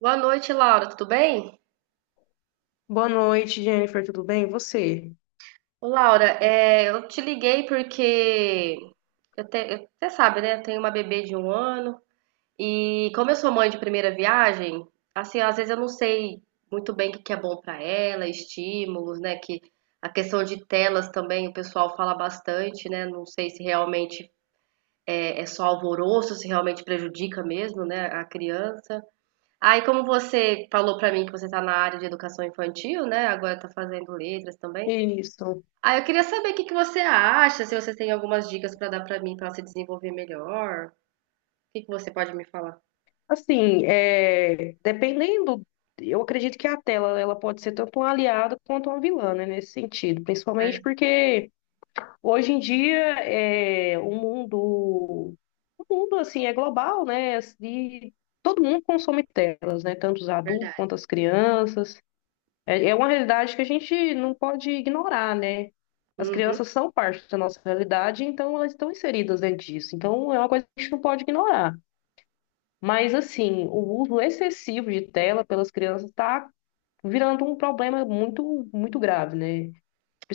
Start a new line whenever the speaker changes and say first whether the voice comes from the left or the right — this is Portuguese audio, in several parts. right: Boa noite, Laura. Tudo bem?
left: Boa noite, Jennifer, tudo bem? E você?
right: Ô, Laura, eu te liguei porque você sabe, né? Eu tenho uma bebê de 1 ano e como eu sou mãe de primeira viagem, assim, às vezes eu não sei muito bem o que que é bom pra ela, estímulos, né? Que a questão de telas também o pessoal fala bastante, né? Não sei se realmente é só alvoroço, se realmente prejudica mesmo, né? A criança. Aí, como você falou pra mim que você tá na área de educação infantil, né? Agora tá fazendo letras também.
left: Isso.
right: Ah, eu queria saber o que que você acha, se você tem algumas dicas para dar para mim para se desenvolver melhor. O que que você pode me falar?
left: Assim, dependendo, eu acredito que a tela ela pode ser tanto um aliado quanto uma vilã, né, nesse sentido,
right: Ah, é
left: principalmente porque hoje em dia é, o mundo, o mundo assim é global, né? E todo mundo consome telas, né? Tanto os adultos
right: verdade.
left: quanto as crianças. É, é uma realidade que a gente não pode ignorar, né? As
right: Uhum.
left: crianças são parte da nossa realidade, então elas estão inseridas dentro disso. Então é uma coisa que a gente não pode ignorar. Mas, assim, o uso excessivo de tela pelas crianças está virando um problema muito, muito grave, né?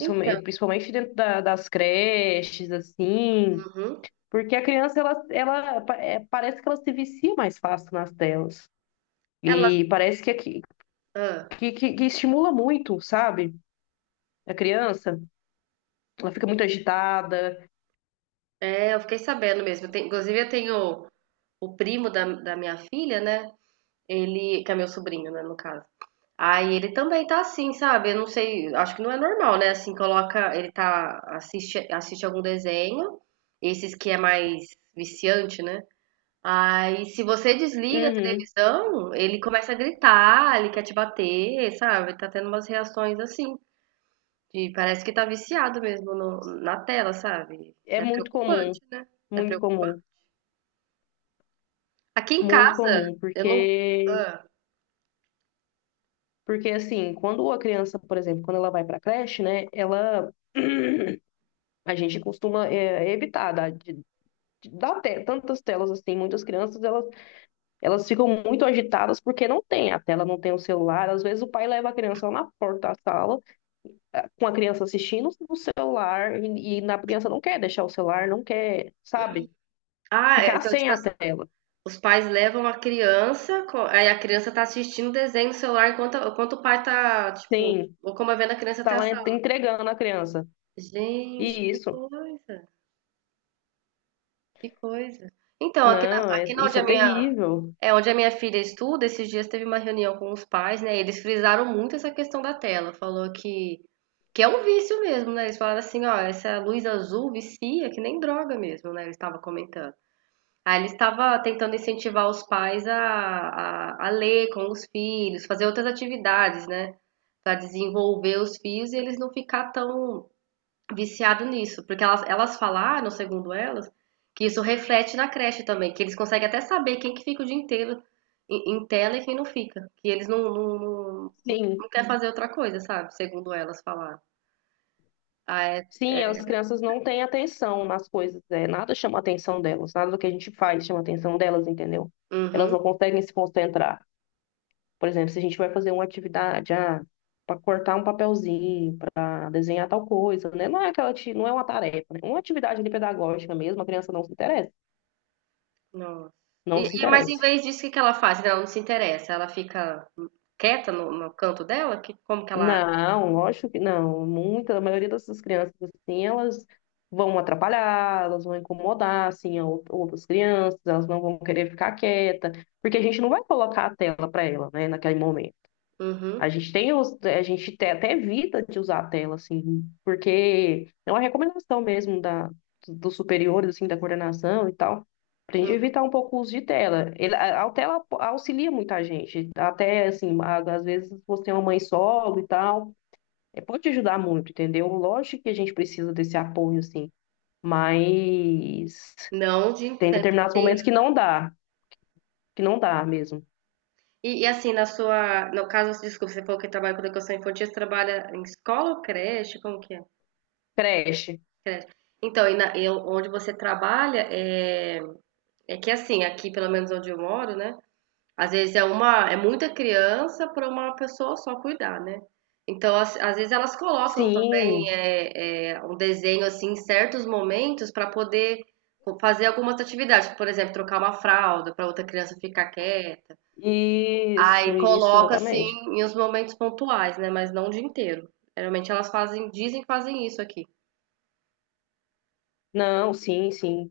right: Então,
left: principalmente dentro das creches, assim,
right: uhum.
left: porque a criança, ela, parece que ela se vicia mais fácil nas telas.
right: Elas,
left: E parece que, que,
right: ah,
left: que que estimula muito, sabe? A criança. Ela fica muito agitada.
right: é, eu fiquei sabendo mesmo. Inclusive, eu tenho o primo da minha filha, né? Ele, que é meu sobrinho, né, no caso. Aí ele também tá assim, sabe? Eu não sei, acho que não é normal, né? Assim, coloca, ele tá, assiste algum desenho, esses que é mais viciante, né? Aí, se você desliga a
left: Uhum.
right: televisão, ele começa a gritar, ele quer te bater, sabe? Tá tendo umas reações assim, de parece que tá viciado mesmo na tela, sabe?
left: É
right: É
left: muito comum,
right: preocupante, né? É
left: muito comum,
right: preocupante. Aqui em
left: muito
right: casa,
left: comum,
right: eu não.
left: porque
right: Ah,
left: porque assim, quando a criança, por exemplo, quando ela vai para a creche, né, ela a gente costuma evitar dar, de dar tantas telas assim, muitas crianças elas ficam muito agitadas porque não tem a tela, não tem o celular. Às vezes o pai leva a criança lá na porta da sala, com a criança assistindo no celular e na criança não quer deixar o celular, não quer, sabe,
right: Ah, é,
left: ficar
right: então,
left: sem
right: tipo,
left: a tela.
right: os pais levam a criança, aí a criança tá assistindo desenho no celular enquanto o pai tá, tipo,
left: Sim.
right: locomovendo a criança
left: Tá
right: até a
left: lá
right: sala.
left: entregando a criança.
right: Gente,
left: E
right: que
left: isso,
right: coisa, que coisa. Então, aqui na,
left: não, é,
right: aqui na
left: isso é terrível.
right: Onde a minha filha estuda, esses dias teve uma reunião com os pais, né? Eles frisaram muito essa questão da tela. Falou que é um vício mesmo, né? Eles falaram assim, ó, essa luz azul vicia, que nem droga mesmo, né? Ele estava comentando. Aí ele estava tentando incentivar os pais a ler com os filhos, fazer outras atividades, né? Para desenvolver os filhos e eles não ficar tão viciado nisso, porque elas falaram, segundo elas, que isso reflete na creche também, que eles conseguem até saber quem que fica o dia inteiro em tela e quem não fica, que eles não, não, não, não
left: Sim,
right: não quer fazer outra coisa, sabe? Segundo elas falaram. Ah, é?
left: sim, as crianças não têm atenção nas coisas, é, nada chama a atenção delas, nada do que a gente faz chama a atenção delas, entendeu? Elas
right: Uhum.
left: não conseguem se concentrar. Por exemplo, se a gente vai fazer uma atividade, ah, para cortar um papelzinho, para desenhar tal coisa, né? Não é aquela, não é uma tarefa, né? Uma atividade ali pedagógica mesmo, a criança não se interessa,
right: Nossa.
left: não se
right: Mas em
left: interessa.
right: vez disso, o que que ela faz? Ela não se interessa, ela fica quieta no canto dela? Que, como que ela age?
left: Não, lógico que não. Muita, a maioria dessas crianças, assim, elas vão atrapalhar, elas vão incomodar, assim, a outras crianças, elas não vão querer ficar quieta, porque a gente não vai colocar a tela para ela, né, naquele momento. A
right: Uhum.
left: gente tem, a gente até evita de usar a tela, assim, porque é uma recomendação mesmo da, dos superiores, assim, da coordenação e tal, pra gente
right: Uhum.
left: evitar um pouco o uso de tela. Ele, a tela auxilia muita gente, até, assim, às vezes você é uma mãe solo e tal, é, pode ajudar muito, entendeu? Lógico que a gente precisa desse apoio, assim, mas
right: Não, o dia
left: tem
right: inteiro.
left: determinados momentos que não dá mesmo.
right: E assim, no caso, desculpa, você falou que trabalha com educação infantil, você trabalha em escola ou creche? Como que é?
left: Creche.
right: Creche. Então, e onde você trabalha é que assim, aqui pelo menos onde eu moro, né? Às vezes é muita criança para uma pessoa só cuidar, né? Então, às vezes elas colocam também
left: Sim,
right: um desenho assim em certos momentos para poder fazer algumas atividades, por exemplo, trocar uma fralda para outra criança ficar quieta. Aí
left: isso,
right: coloca assim
left: exatamente.
right: em uns momentos pontuais, né? Mas não o dia inteiro. Geralmente elas fazem, dizem que fazem isso aqui.
left: Não, sim, sim.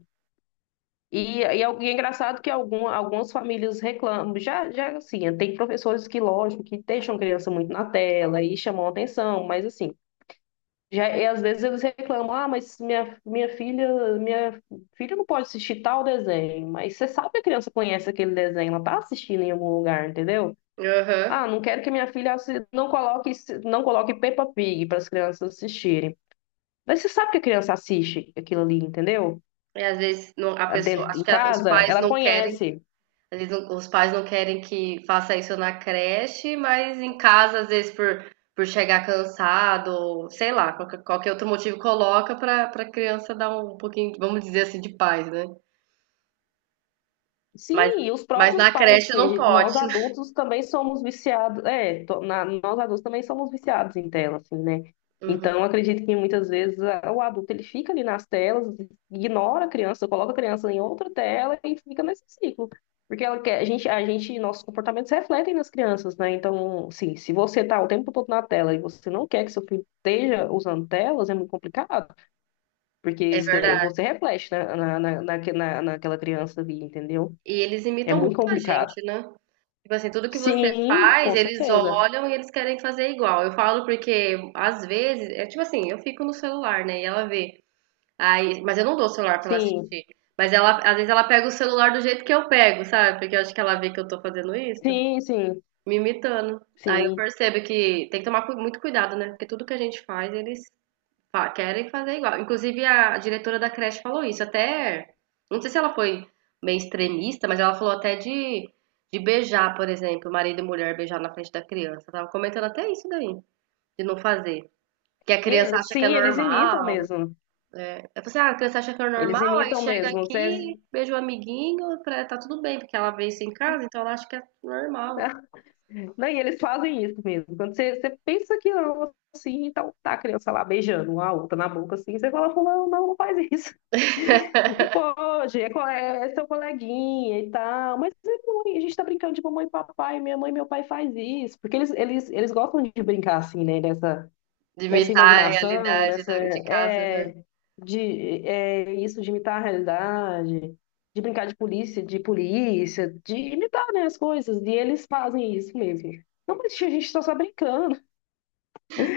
left: É e é engraçado que algum, algumas famílias reclamam. Já, já, assim, tem professores que, lógico, que deixam criança muito na tela e chamam a atenção, mas, assim, já, e às vezes eles reclamam, ah, mas minha, minha filha não pode assistir tal desenho, mas você sabe que a criança conhece aquele desenho, ela tá assistindo em algum lugar, entendeu?
right: Aham.
left: Ah, não quero que minha filha não coloque, não coloque Peppa Pig para as crianças assistirem. Mas você sabe que a criança assiste aquilo ali, entendeu?
right: E às vezes a pessoa,
left: Dentro
right: acho
left: em
right: que os
left: casa,
right: pais
left: ela
right: não querem,
left: conhece.
right: às vezes os pais não querem que faça isso na creche, mas em casa, às vezes por chegar cansado, ou sei lá, qualquer outro motivo coloca pra para criança dar um pouquinho, vamos dizer assim, de paz, né? Mas,
left: Sim, e os
right: mas
left: próprios
right: na
left: pais,
right: creche
left: assim,
right: não pode.
left: nós adultos também somos viciados, nós adultos também somos viciados em tela, assim, né?
right: Uhum,
left: Então, eu acredito que muitas vezes o adulto ele fica ali nas telas, ignora a criança, coloca a criança em outra tela e fica nesse ciclo. Porque ela quer, a gente, nossos comportamentos refletem nas crianças, né? Então, sim, se você tá o tempo todo na tela e você não quer que seu filho esteja usando telas, é muito complicado, porque
right: é
left: você,
right: verdade.
left: você reflete, né, naquela criança ali, entendeu?
right: E eles
left: É
right: imitam
left: muito
right: muito a
left: complicado.
right: gente, né? Tipo assim, tudo que você
left: Sim,
right: faz,
left: com
right: eles
left: certeza.
right: olham e eles querem fazer igual. Eu falo porque, às vezes, é tipo assim, eu fico no celular, né? E ela vê. Aí, mas eu não dou o celular pra ela
left: Sim,
right: assistir. Mas ela, às vezes, ela pega o celular do jeito que eu pego, sabe? Porque eu acho que ela vê que eu tô fazendo isso,
left: sim, sim,
right: me imitando. Aí eu
left: sim.
right: percebo que tem que tomar muito cuidado, né? Porque tudo que a gente faz, eles Fa querem fazer igual. Inclusive, a diretora da creche falou isso. Até, não sei se ela foi meio extremista, mas ela falou até de beijar, por exemplo, marido e mulher beijar na frente da criança. Tava comentando até isso daí, de não fazer. Que a
left: E
right: criança
left: eles,
right: acha que é
left: sim, eles imitam
right: normal.
left: mesmo.
right: É assim, ah, a criança acha que é
left: Eles
right: normal, aí
left: imitam
right: chega
left: mesmo. Você,
right: aqui, beija o amiguinho, tá tudo bem, porque ela vê isso em casa, então ela acha que é normal.
left: não, e eles fazem isso mesmo. Quando você, você pensa que não, assim, então tá a criança lá beijando uma outra na boca, assim, você fala, não, não, não faz isso. Não pode, é é seu coleguinha e tal. Mas é mãe, a gente tá brincando de mamãe e papai, minha mãe e meu pai faz isso. Porque eles gostam de brincar assim, né, dessa
right: De
left: nessa
right: imitar a
left: imaginação,
right: realidade
left: nessa
right: de casa, né?
left: é, de é, isso de imitar a realidade, de brincar de polícia, de polícia, de imitar, né, as coisas. E eles fazem isso mesmo. Não, mas tia, a gente tá só brincando.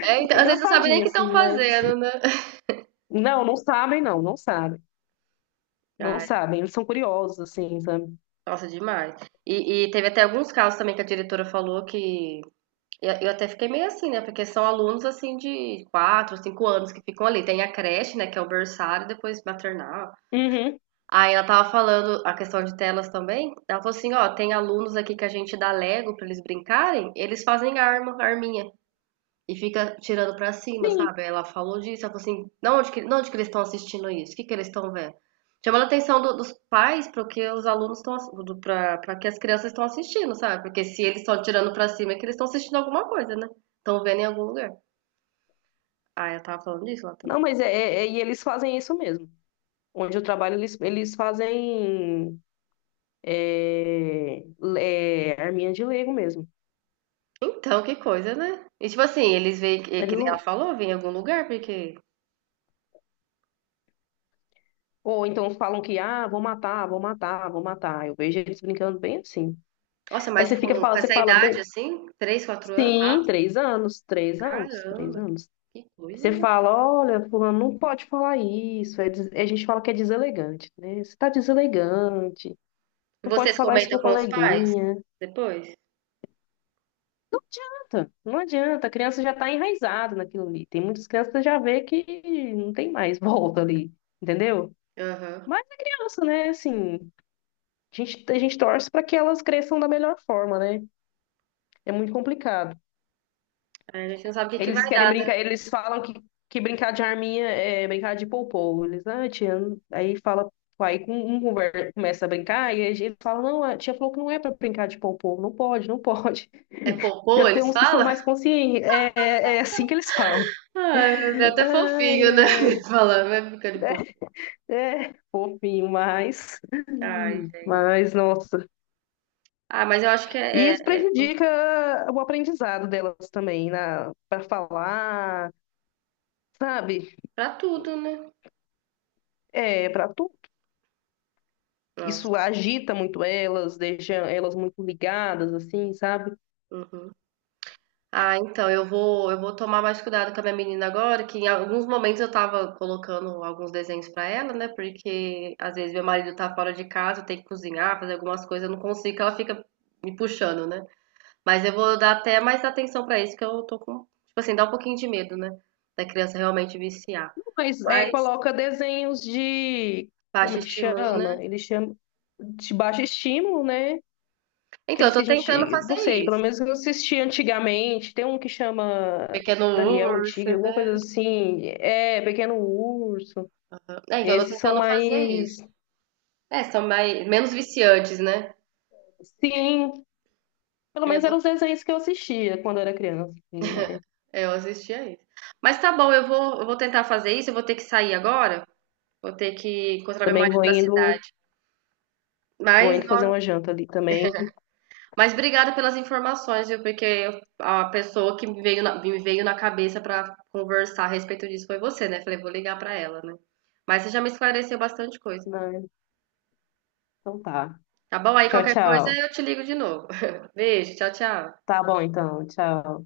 right: É, então,
left: É
right: às vezes você não sabe nem o
left: engraçadinho,
right: que estão
left: assim, mas...
right: fazendo, né?
left: Não, não sabem, não. Não sabem. Não
right: Ai,
left: sabem. Eles são curiosos, assim, sabe?
right: nossa, demais. E teve até alguns casos também que a diretora falou que eu até fiquei meio assim, né? Porque são alunos assim de 4, 5 anos que ficam ali. Tem a creche, né? Que é o berçário, depois maternal.
left: Uhum,
right: Aí ela tava falando a questão de telas também. Ela falou assim, ó, tem alunos aqui que a gente dá Lego pra eles brincarem, eles fazem arma, arminha. E fica tirando pra cima,
left: sim.
right: sabe? Ela falou disso, ela falou assim, não, onde que, não, onde que eles estão assistindo isso? O que que eles estão vendo? Chamando a atenção dos pais para que os alunos estão, ass- do- pra para que as crianças estão assistindo, sabe? Porque se eles estão tirando pra cima é que eles estão assistindo alguma coisa, né? Estão vendo em algum lugar. Ah, eu tava falando disso lá também.
left: Não, mas e eles fazem isso mesmo. Onde eu trabalho, eles fazem é, arminha de Lego mesmo.
right: Então, que coisa, né? E tipo assim, eles veem, que nem
left: Eles,
right: ela falou, vêm em algum lugar, porque...
left: Ou então falam que, ah, vou matar, vou matar, vou matar. Eu vejo eles brincando bem assim.
right: Nossa,
left: Aí
right: mas
left: você
right: com,
left: fica,
right: com
left: fala- você
right: essa
left: fala,
right: idade assim, 3, 4 anos,
left: sim, três anos, três anos, três
right: caramba,
left: anos.
right: que coisa,
left: Você
right: né?
left: fala, olha, fulano, não pode falar isso. A gente fala que é deselegante, né? Você tá deselegante,
right: E
left: não pode
right: vocês
left: falar isso
right: comentam
left: pro
right: com os pais
left: coleguinha.
right: depois?
left: Não adianta, não adianta, a criança já está enraizada naquilo ali. Tem muitas crianças que já vê que não tem mais volta ali, entendeu?
right: Aham.
left: Mas é criança, né? Assim, a gente, a gente torce para que elas cresçam da melhor forma, né? É muito complicado.
right: É, a gente não sabe o que que vai
left: Eles querem
right: dar, né?
left: brincar, eles falam que brincar de arminha é brincar de poupou. Eles, ah, tia, não-" aí fala, aí com- um conver- começa a brincar e aí eles falam, não, a tia falou que não é para brincar de poupou, não pode, não pode.
right: É popô,
left: Já tem
right: eles
left: uns que são
right: falam?
left: mais conscientes, é assim que eles falam.
right: Ai, é até
left: Ai,
right: fofinho, né?
left: ai,
right: Eles falando, vai ficando popô.
left: é fofinho,
right: Ai, gente.
left: mas, nossa.
right: Ah, mas eu acho que
left: E
right: é,
left: isso
right: é, é muito
left: prejudica o aprendizado delas também, na, para falar, sabe?
right: pra tudo, né?
left: É, para tu,
right: Nossa.
left: isso agita muito elas, deixa elas muito ligadas, assim, sabe?
right: Uhum. Ah, então, eu vou tomar mais cuidado com a minha menina agora, que em alguns momentos eu tava colocando alguns desenhos pra ela, né? Porque às vezes meu marido tá fora de casa, tem que cozinhar, fazer algumas coisas, eu não consigo, que ela fica me puxando, né? Mas eu vou dar até mais atenção pra isso, que eu tô com, tipo assim, dá um pouquinho de medo, né, da criança realmente viciar.
left: Não, mas é,
right: Mas
left: coloca desenhos de, como
right: baixa
left: é que
right: estímulo, né?
left: chama? Eles chamam de baixo estímulo, né?
right: Então, eu
left: Aqueles que
right: tô
left: a
right: tentando
left: gente,
right: fazer
left: não sei, pelo
right: isso.
left: menos eu assisti antigamente. Tem um que chama
right: Pequeno
left: Daniel o
right: urso,
left: Tigre, alguma coisa
right: né?
left: assim. É, Pequeno Urso.
right: É, então, eu tô
left: Esses são
right: tentando fazer
left: mais...
right: isso. É, são mais, menos viciantes, né?
left: Sim, pelo
right: É,
left: menos eram os desenhos que eu assistia quando era criança, assim, né?
right: eu assistia isso. Mas tá bom, eu vou tentar fazer isso. Eu vou ter que sair agora. Vou ter que encontrar meu
left: Também
right: marido na cidade.
left: vou
right: Mas,
left: indo fazer
right: nó-
left: uma janta ali também,
right: Mas obrigada pelas informações, viu? Porque a pessoa que me veio na cabeça para conversar a respeito disso foi você, né? Falei, vou ligar para ela, né? Mas você já me esclareceu bastante coisa.
left: né? Então tá.
right: Tá bom? Aí
left: Tchau,
right: qualquer coisa
left: tchau.
right: eu te ligo de novo. Beijo, tchau, tchau.
left: Tá bom, então. Tchau.